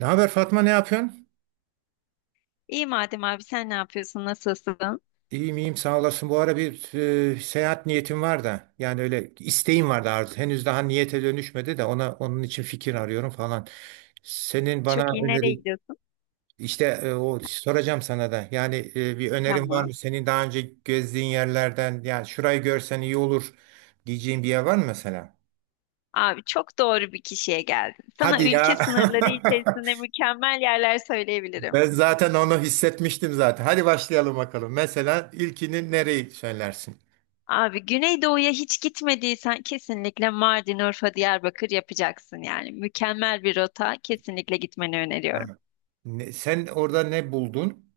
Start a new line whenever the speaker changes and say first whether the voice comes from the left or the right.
right: Ne haber Fatma, ne yapıyorsun?
left: İyi madem abi sen ne yapıyorsun? Nasılsın?
right: İyiyim iyiyim, sağ olasın. Bu ara bir seyahat niyetim var da, yani öyle isteğim vardı, arzu. Henüz daha niyete dönüşmedi de onun için fikir arıyorum falan. Senin bana
left: Çok iyi. Nereye
right: öneri,
left: gidiyorsun?
right: işte o soracağım sana da. Yani bir önerin var
left: Tamam.
right: mı? Senin daha önce gezdiğin yerlerden, yani şurayı görsen iyi olur diyeceğin bir yer var mı mesela?
left: Abi çok doğru bir kişiye geldin. Sana
right: Hadi ya.
left: ülke sınırları içerisinde mükemmel yerler söyleyebilirim.
right: Ben zaten onu hissetmiştim zaten. Hadi başlayalım bakalım. Mesela ilkini nereyi söylersin?
left: Abi Güneydoğu'ya hiç gitmediysen kesinlikle Mardin, Urfa, Diyarbakır yapacaksın yani. Mükemmel bir rota. Kesinlikle gitmeni öneriyorum.
right: Sen orada ne buldun?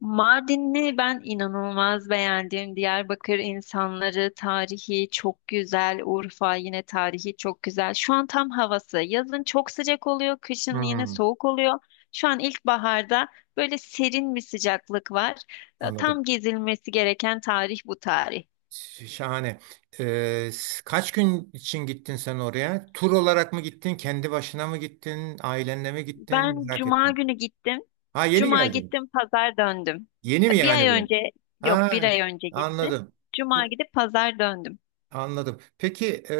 left: Mardin'i ben inanılmaz beğendim. Diyarbakır insanları, tarihi çok güzel. Urfa yine tarihi çok güzel. Şu an tam havası. Yazın çok sıcak oluyor, kışın yine
right: Hmm.
left: soğuk oluyor. Şu an ilkbaharda böyle serin bir sıcaklık var. E,
right: Anladım.
left: Tam gezilmesi gereken tarih bu tarih.
right: Şahane. Kaç gün için gittin sen oraya? Tur olarak mı gittin? Kendi başına mı gittin? Ailenle mi gittin?
left: Ben
right: Merak
left: cuma
right: ettim.
left: günü gittim.
right: Ha, yeni
left: Cuma
right: geldin.
left: gittim, pazar döndüm.
right: Yeni mi
left: E, Bir
right: yani
left: ay
right: bu?
left: önce, yok
right: Ha,
left: bir ay önce gittim.
right: anladım.
left: Cuma
right: Çok-
left: gidip pazar döndüm.
right: Anladım. Peki,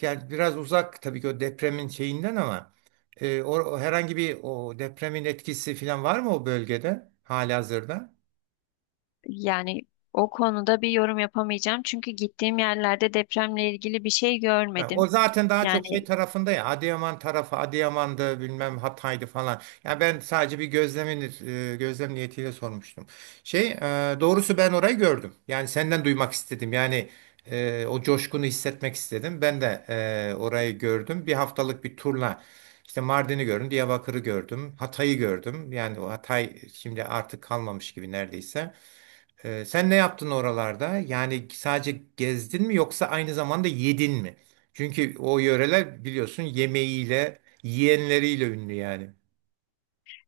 right: yani biraz uzak tabii ki o depremin şeyinden, ama o herhangi bir, o depremin etkisi falan var mı o bölgede halihazırda?
left: Yani o konuda bir yorum yapamayacağım. Çünkü gittiğim yerlerde depremle ilgili bir şey
right: Ha, o
left: görmedim.
right: zaten daha
left: Yani
right: çok şey tarafında, ya Adıyaman tarafı, Adıyaman'dı bilmem Hatay'dı falan. Ya ben sadece bir gözlem niyetiyle sormuştum. Şey e, Doğrusu ben orayı gördüm. Yani senden duymak istedim. Yani o coşkunu hissetmek istedim. Ben de orayı gördüm. Bir haftalık bir turla işte Mardin'i gördüm, Diyarbakır'ı gördüm, Hatay'ı gördüm. Yani o Hatay şimdi artık kalmamış gibi neredeyse. Sen ne yaptın oralarda? Yani sadece gezdin mi, yoksa aynı zamanda yedin mi? Çünkü o yöreler biliyorsun yemeğiyle, yiyenleriyle ünlü yani.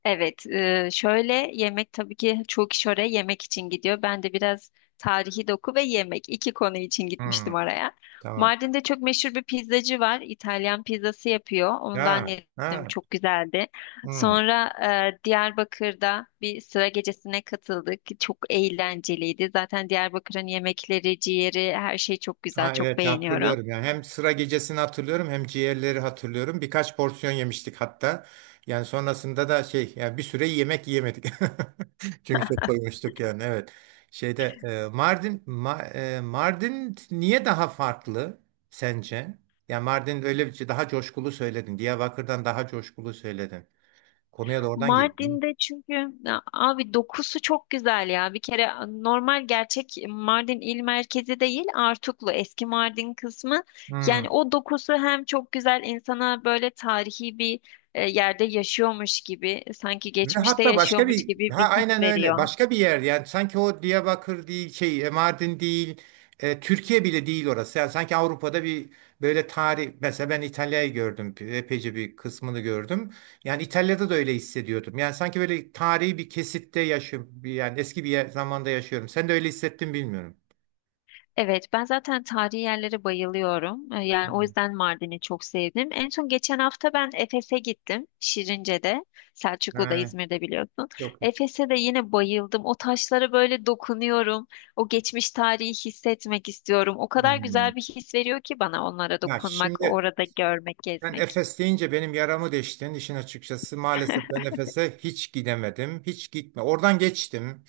left: evet, şöyle yemek tabii ki çoğu kişi oraya yemek için gidiyor. Ben de biraz tarihi doku ve yemek iki konu için
right: Hmm,
left: gitmiştim oraya.
right: tamam.
left: Mardin'de çok meşhur bir pizzacı var. İtalyan pizzası yapıyor. Ondan
right: Ya,
left: yedim,
right: ha,
left: çok güzeldi.
right: hmm.
left: Sonra Diyarbakır'da bir sıra gecesine katıldık. Çok eğlenceliydi. Zaten Diyarbakır'ın yemekleri, ciğeri, her şey çok güzel,
right: Ha,
left: çok
right: evet,
left: beğeniyorum.
right: hatırlıyorum, yani hem sıra gecesini hatırlıyorum hem ciğerleri hatırlıyorum. Birkaç porsiyon yemiştik hatta. Yani sonrasında da şey, yani bir süre yemek yiyemedik. Çünkü çok doymuştuk yani, evet. Şeyde e, Mardin Ma- e, Mardin niye daha farklı sence? Yani Mardin öyle bir şey, daha coşkulu söyledin. Diyarbakır'dan daha coşkulu söyledin. Konuya da oradan girdin.
left: Mardin'de çünkü ya abi dokusu çok güzel ya. Bir kere normal gerçek Mardin il merkezi değil, Artuklu eski Mardin kısmı. Yani
right: Hmm.
left: o dokusu hem çok güzel insana böyle tarihi bir yerde yaşıyormuş gibi, sanki
right: Ve
left: geçmişte
right: hatta başka
left: yaşıyormuş
right: bir ha
left: gibi bir his
right: aynen öyle,
left: veriyor.
right: başka bir yer. Yani sanki o Diyarbakır değil, Mardin değil, Türkiye bile değil orası. Yani sanki Avrupa'da bir, böyle tarih. Mesela ben İtalya'yı gördüm, epeyce bir kısmını gördüm. Yani İtalya'da da öyle hissediyordum, yani sanki böyle tarihi bir kesitte yaşıyorum, yani eski bir zamanda yaşıyorum. Sen de öyle hissettin bilmiyorum.
left: Evet, ben zaten tarihi yerlere bayılıyorum. Yani o
right: Hmm.
left: yüzden Mardin'i çok sevdim. En son geçen hafta ben Efes'e gittim. Şirince'de, Selçuklu'da,
right: Ha,
left: İzmir'de biliyorsun.
right: yok.
left: Efes'e de yine bayıldım. O taşlara böyle dokunuyorum. O geçmiş tarihi hissetmek istiyorum. O kadar
right: Hmm.
left: güzel bir his veriyor ki bana onlara
right: Ya
left: dokunmak,
right: şimdi,
left: orada görmek,
right: ben
left: gezmek.
right: Efes deyince benim yaramı deştin işin açıkçası. Maalesef ben Efes'e hiç gidemedim. Hiç gitme. Oradan geçtim.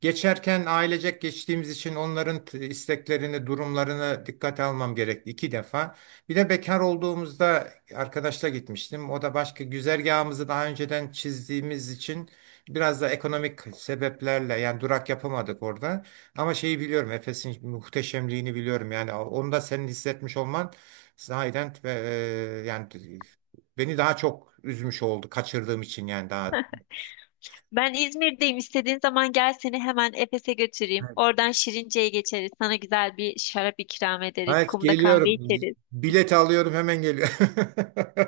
right: Geçerken ailecek geçtiğimiz için onların isteklerini, durumlarını dikkate almam gerekti iki defa. Bir de bekar olduğumuzda arkadaşla gitmiştim. O da başka, güzergahımızı daha önceden çizdiğimiz için biraz da ekonomik sebeplerle yani durak yapamadık orada. Ama şeyi biliyorum, Efes'in muhteşemliğini biliyorum. Yani onu da senin hissetmiş olman, sahiden yani beni daha çok üzmüş oldu kaçırdığım için, yani daha...
left: Ben İzmir'deyim. İstediğin zaman gel seni hemen Efes'e götüreyim. Oradan Şirince'ye geçeriz. Sana güzel bir şarap ikram ederiz.
right: Evet,
left: Kumda kahve
right: geliyorum.
left: içeriz.
right: Bilet alıyorum, hemen geliyorum.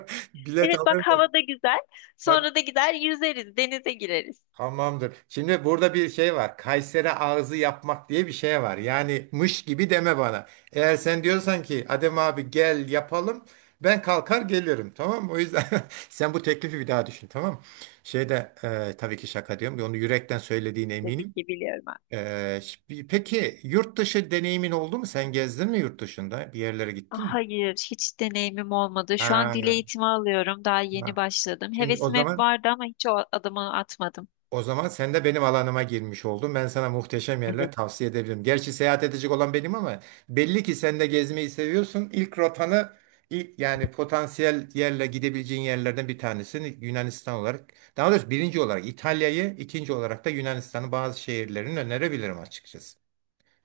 right: Bilet
left: Evet bak
right: alıyorum.
left: havada güzel.
right: Bak,
left: Sonra da gider yüzeriz, denize gireriz.
right: tamamdır. Şimdi burada bir şey var. Kayseri ağzı yapmak diye bir şey var. Yani mış gibi deme bana. Eğer sen diyorsan ki Adem abi gel yapalım, ben kalkar gelirim. Tamam mı? O yüzden sen bu teklifi bir daha düşün. Tamam mı? Tabii ki şaka diyorum. Onu yürekten söylediğine
left: Tabii
right: eminim.
left: ki biliyorum ben.
right: Peki yurt dışı deneyimin oldu mu? Sen gezdin mi yurt dışında? Bir yerlere
left: Ah,
right: gittin mi?
left: hayır, hiç deneyimim olmadı. Şu an dil
right: Ha,
left: eğitimi alıyorum. Daha yeni
right: ha.
left: başladım.
right: Şimdi o
left: Hevesim hep
right: zaman
left: vardı ama hiç o adımı atmadım.
right: o zaman sen de benim alanıma girmiş oldun. Ben sana muhteşem yerler
left: Evet.
right: tavsiye edebilirim. Gerçi seyahat edecek olan benim ama belli ki sen de gezmeyi seviyorsun. İlk rotanı, ilk yani potansiyel yerle gidebileceğin yerlerden bir tanesini Yunanistan olarak, daha doğrusu birinci olarak İtalya'yı, ikinci olarak da Yunanistan'ın bazı şehirlerini önerebilirim açıkçası.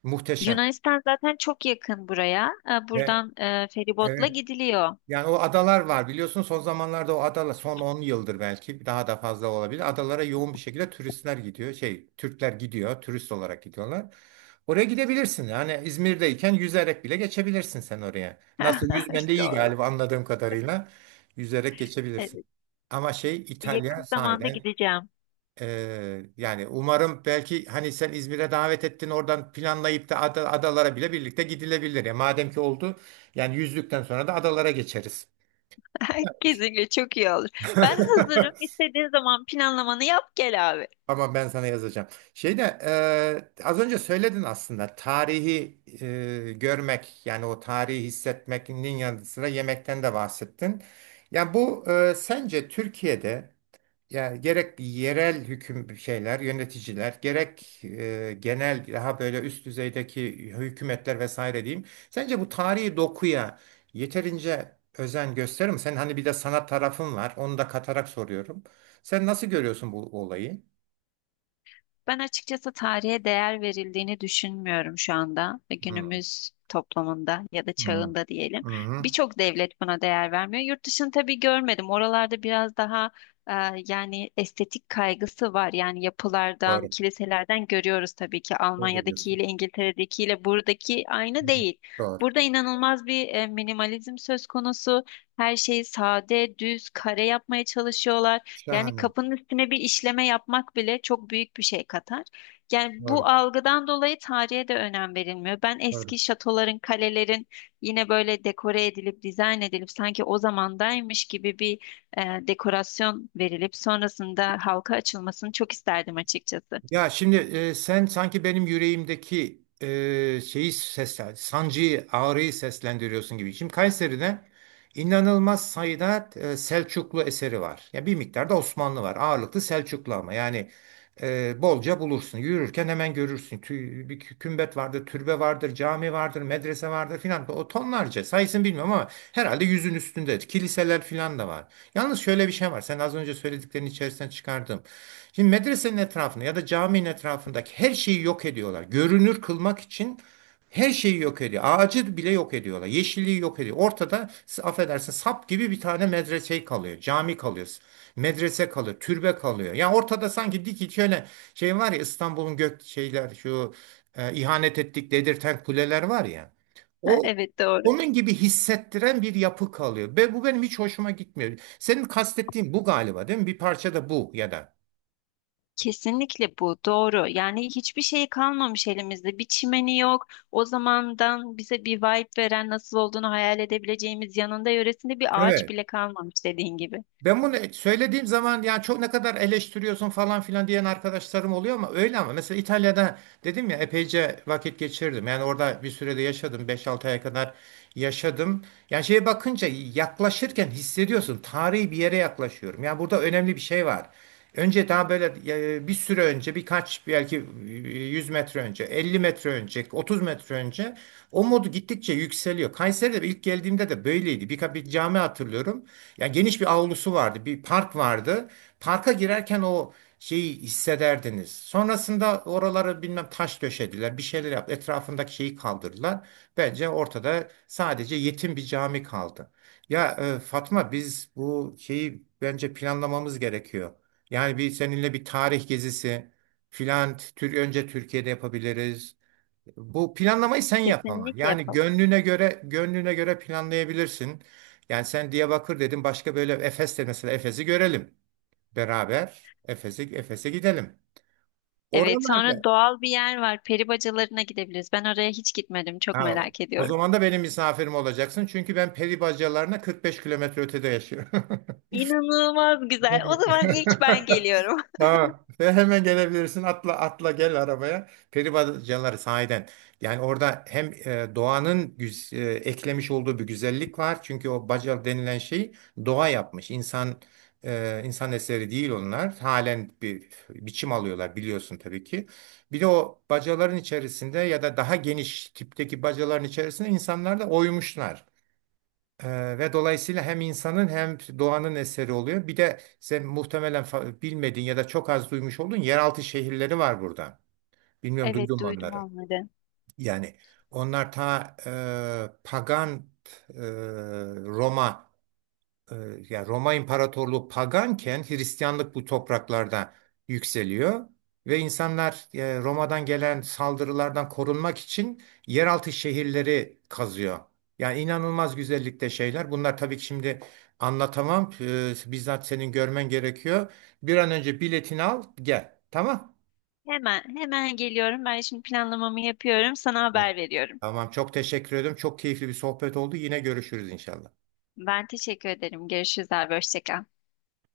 right: Muhteşem.
left: Yunanistan zaten çok yakın buraya.
right: Ve
left: Buradan feribotla
right: evet.
left: gidiliyor.
right: Yani o adalar var, biliyorsun son zamanlarda o adalar, son 10 yıldır, belki daha da fazla olabilir, adalara yoğun bir şekilde turistler gidiyor. Türkler gidiyor, turist olarak gidiyorlar. Oraya gidebilirsin. Yani İzmir'deyken yüzerek bile geçebilirsin sen oraya. Nasıl, yüzmen de iyi
left: Doğru.
right: galiba anladığım kadarıyla. Yüzerek geçebilirsin.
left: Evet.
right: Ama İtalya
left: Yakın zamanda
right: sahiden
left: gideceğim.
right: yani umarım, belki hani sen İzmir'e davet ettin, oradan planlayıp da adalara bile birlikte gidilebilir. Ya madem ki oldu, yani yüzdükten sonra da adalara geçeriz.
left: Kesinlikle çok iyi olur. Ben hazırım. İstediğin zaman planlamanı yap gel abi.
right: ama ben sana yazacağım. Şeyde Az önce söyledin aslında, tarihi görmek, yani o tarihi hissetmenin yanı sıra yemekten de bahsettin. Yani bu, sence Türkiye'de, yani gerek yerel hüküm şeyler, yöneticiler, gerek genel daha böyle üst düzeydeki hükümetler vesaire diyeyim, sence bu tarihi dokuya yeterince özen gösterir mi? Sen hani bir de sanat tarafın var. Onu da katarak soruyorum. Sen nasıl görüyorsun bu olayı?
left: Ben açıkçası tarihe değer verildiğini düşünmüyorum şu anda ve
right: Hı,
left: günümüz toplumunda ya da
right: hı,
left: çağında diyelim.
right: hı.
left: Birçok devlet buna değer vermiyor. Yurt dışını tabii görmedim. Oralarda biraz daha e, yani estetik kaygısı var. Yani yapılardan,
right: Doğru.
left: kiliselerden görüyoruz tabii ki
right: Doğru diyorsun.
left: Almanya'dakiyle, İngiltere'dekiyle buradaki aynı
right: Hı,
left: değil.
right: doğru.
left: Burada inanılmaz bir minimalizm söz konusu. Her şeyi sade, düz, kare yapmaya çalışıyorlar. Yani
right: Şahane.
left: kapının üstüne bir işleme yapmak bile çok büyük bir şey katar. Yani bu
right: Doğru.
left: algıdan dolayı tarihe de önem verilmiyor. Ben
right: Doğru.
left: eski şatoların, kalelerin yine böyle dekore edilip, dizayn edilip sanki o zamandaymış gibi bir dekorasyon verilip sonrasında halka açılmasını çok isterdim açıkçası.
right: Ya şimdi, sen sanki benim yüreğimdeki şeyi, seslen, sancıyı, ağrıyı seslendiriyorsun gibi. Şimdi Kayseri'de inanılmaz sayıda Selçuklu eseri var. Ya bir miktar da Osmanlı var. Ağırlıklı Selçuklu ama yani bolca bulursun. Yürürken hemen görürsün. Bir kümbet vardır, türbe vardır, cami vardır, medrese vardır filan. O tonlarca sayısını bilmiyorum ama herhalde yüzün üstünde. Kiliseler filan da var. Yalnız şöyle bir şey var. Sen az önce söylediklerin içerisinden çıkardım. Şimdi medresenin etrafında ya da caminin etrafındaki her şeyi yok ediyorlar. Görünür kılmak için her şeyi yok ediyor. Ağacı bile yok ediyorlar. Yeşilliği yok ediyor. Ortada, affedersin, sap gibi bir tane medrese kalıyor. Cami kalıyor. Medrese kalıyor. Türbe kalıyor. Yani ortada sanki dik, şöyle şey var ya, İstanbul'un gök şeyler, şu ihanet ettik dedirten kuleler var ya,
left: Ha,
right: O
left: evet doğru.
right: onun gibi hissettiren bir yapı kalıyor. Ve bu benim hiç hoşuma gitmiyor. Senin kastettiğin bu galiba, değil mi? Bir parça da bu ya da.
left: Kesinlikle bu doğru. Yani hiçbir şey kalmamış elimizde. Bir çimeni yok. O zamandan bize bir vibe veren nasıl olduğunu hayal edebileceğimiz yanında yöresinde bir ağaç
right: Evet.
left: bile kalmamış dediğin gibi.
right: Ben bunu söylediğim zaman yani, çok ne kadar eleştiriyorsun falan filan diyen arkadaşlarım oluyor ama öyle. Ama mesela İtalya'da, dedim ya, epeyce vakit geçirdim. Yani orada bir sürede yaşadım. 5-6 aya kadar yaşadım. Yani şeye bakınca, yaklaşırken hissediyorsun. Tarihi bir yere yaklaşıyorum, yani burada önemli bir şey var. Önce daha böyle bir süre önce, birkaç belki, 100 metre önce, 50 metre önce, 30 metre önce, o modu gittikçe yükseliyor. Kayseri'de ilk geldiğimde de böyleydi. Birkaç bir cami hatırlıyorum. Yani geniş bir avlusu vardı, bir park vardı. Parka girerken o şeyi hissederdiniz. Sonrasında oraları bilmem taş döşediler, bir şeyler yaptı. Etrafındaki şeyi kaldırdılar. Bence ortada sadece yetim bir cami kaldı. Ya Fatma, biz bu şeyi bence planlamamız gerekiyor. Yani bir seninle bir tarih gezisi filan tür önce Türkiye'de yapabiliriz. Bu planlamayı sen yap ama.
left: Kesinlikle
right: Yani
left: yapalım.
right: gönlüne göre, gönlüne göre planlayabilirsin. Yani sen Diyarbakır dedin, başka böyle Efes de, mesela Efes'i görelim beraber. Efes'e gidelim.
left: Evet, sonra
right: Oralarda...
left: doğal bir yer var. Peri bacalarına gidebiliriz. Ben oraya hiç gitmedim. Çok
right: Ha,
left: merak
right: o
left: ediyorum.
right: zaman da benim misafirim olacaksın. Çünkü ben peri bacalarına 45 kilometre ötede yaşıyorum.
left: İnanılmaz güzel. O
right: Evet.
left: zaman ilk ben geliyorum.
right: Tamam. Ve hemen gelebilirsin. Atla atla gel arabaya. Peribacaları sahiden. Yani orada hem eklemiş olduğu bir güzellik var. Çünkü o baca denilen şey, doğa yapmış. İnsan eseri değil onlar. Halen bir biçim alıyorlar biliyorsun tabii ki. Bir de o bacaların içerisinde ya da daha geniş tipteki bacaların içerisinde insanlar da oymuşlar. Ve dolayısıyla hem insanın hem doğanın eseri oluyor. Bir de sen muhtemelen bilmediğin ya da çok az duymuş olduğun yeraltı şehirleri var burada. Bilmiyorum,
left: Evet,
right: duydun mu
left: duydum
right: onları.
left: onları.
right: Yani onlar ta pagan, e, Roma, e, yani Roma İmparatorluğu paganken Hristiyanlık bu topraklarda yükseliyor ve insanlar Roma'dan gelen saldırılardan korunmak için yeraltı şehirleri kazıyor. Yani inanılmaz güzellikte şeyler. Bunlar tabii ki şimdi anlatamam. Bizzat senin görmen gerekiyor. Bir an önce biletini al, gel. Tamam.
left: Hemen, hemen geliyorum. Ben şimdi planlamamı yapıyorum. Sana haber veriyorum.
right: Tamam, çok teşekkür ederim. Çok keyifli bir sohbet oldu. Yine görüşürüz inşallah.
left: Ben teşekkür ederim. Görüşürüz abi. Hoşça kal.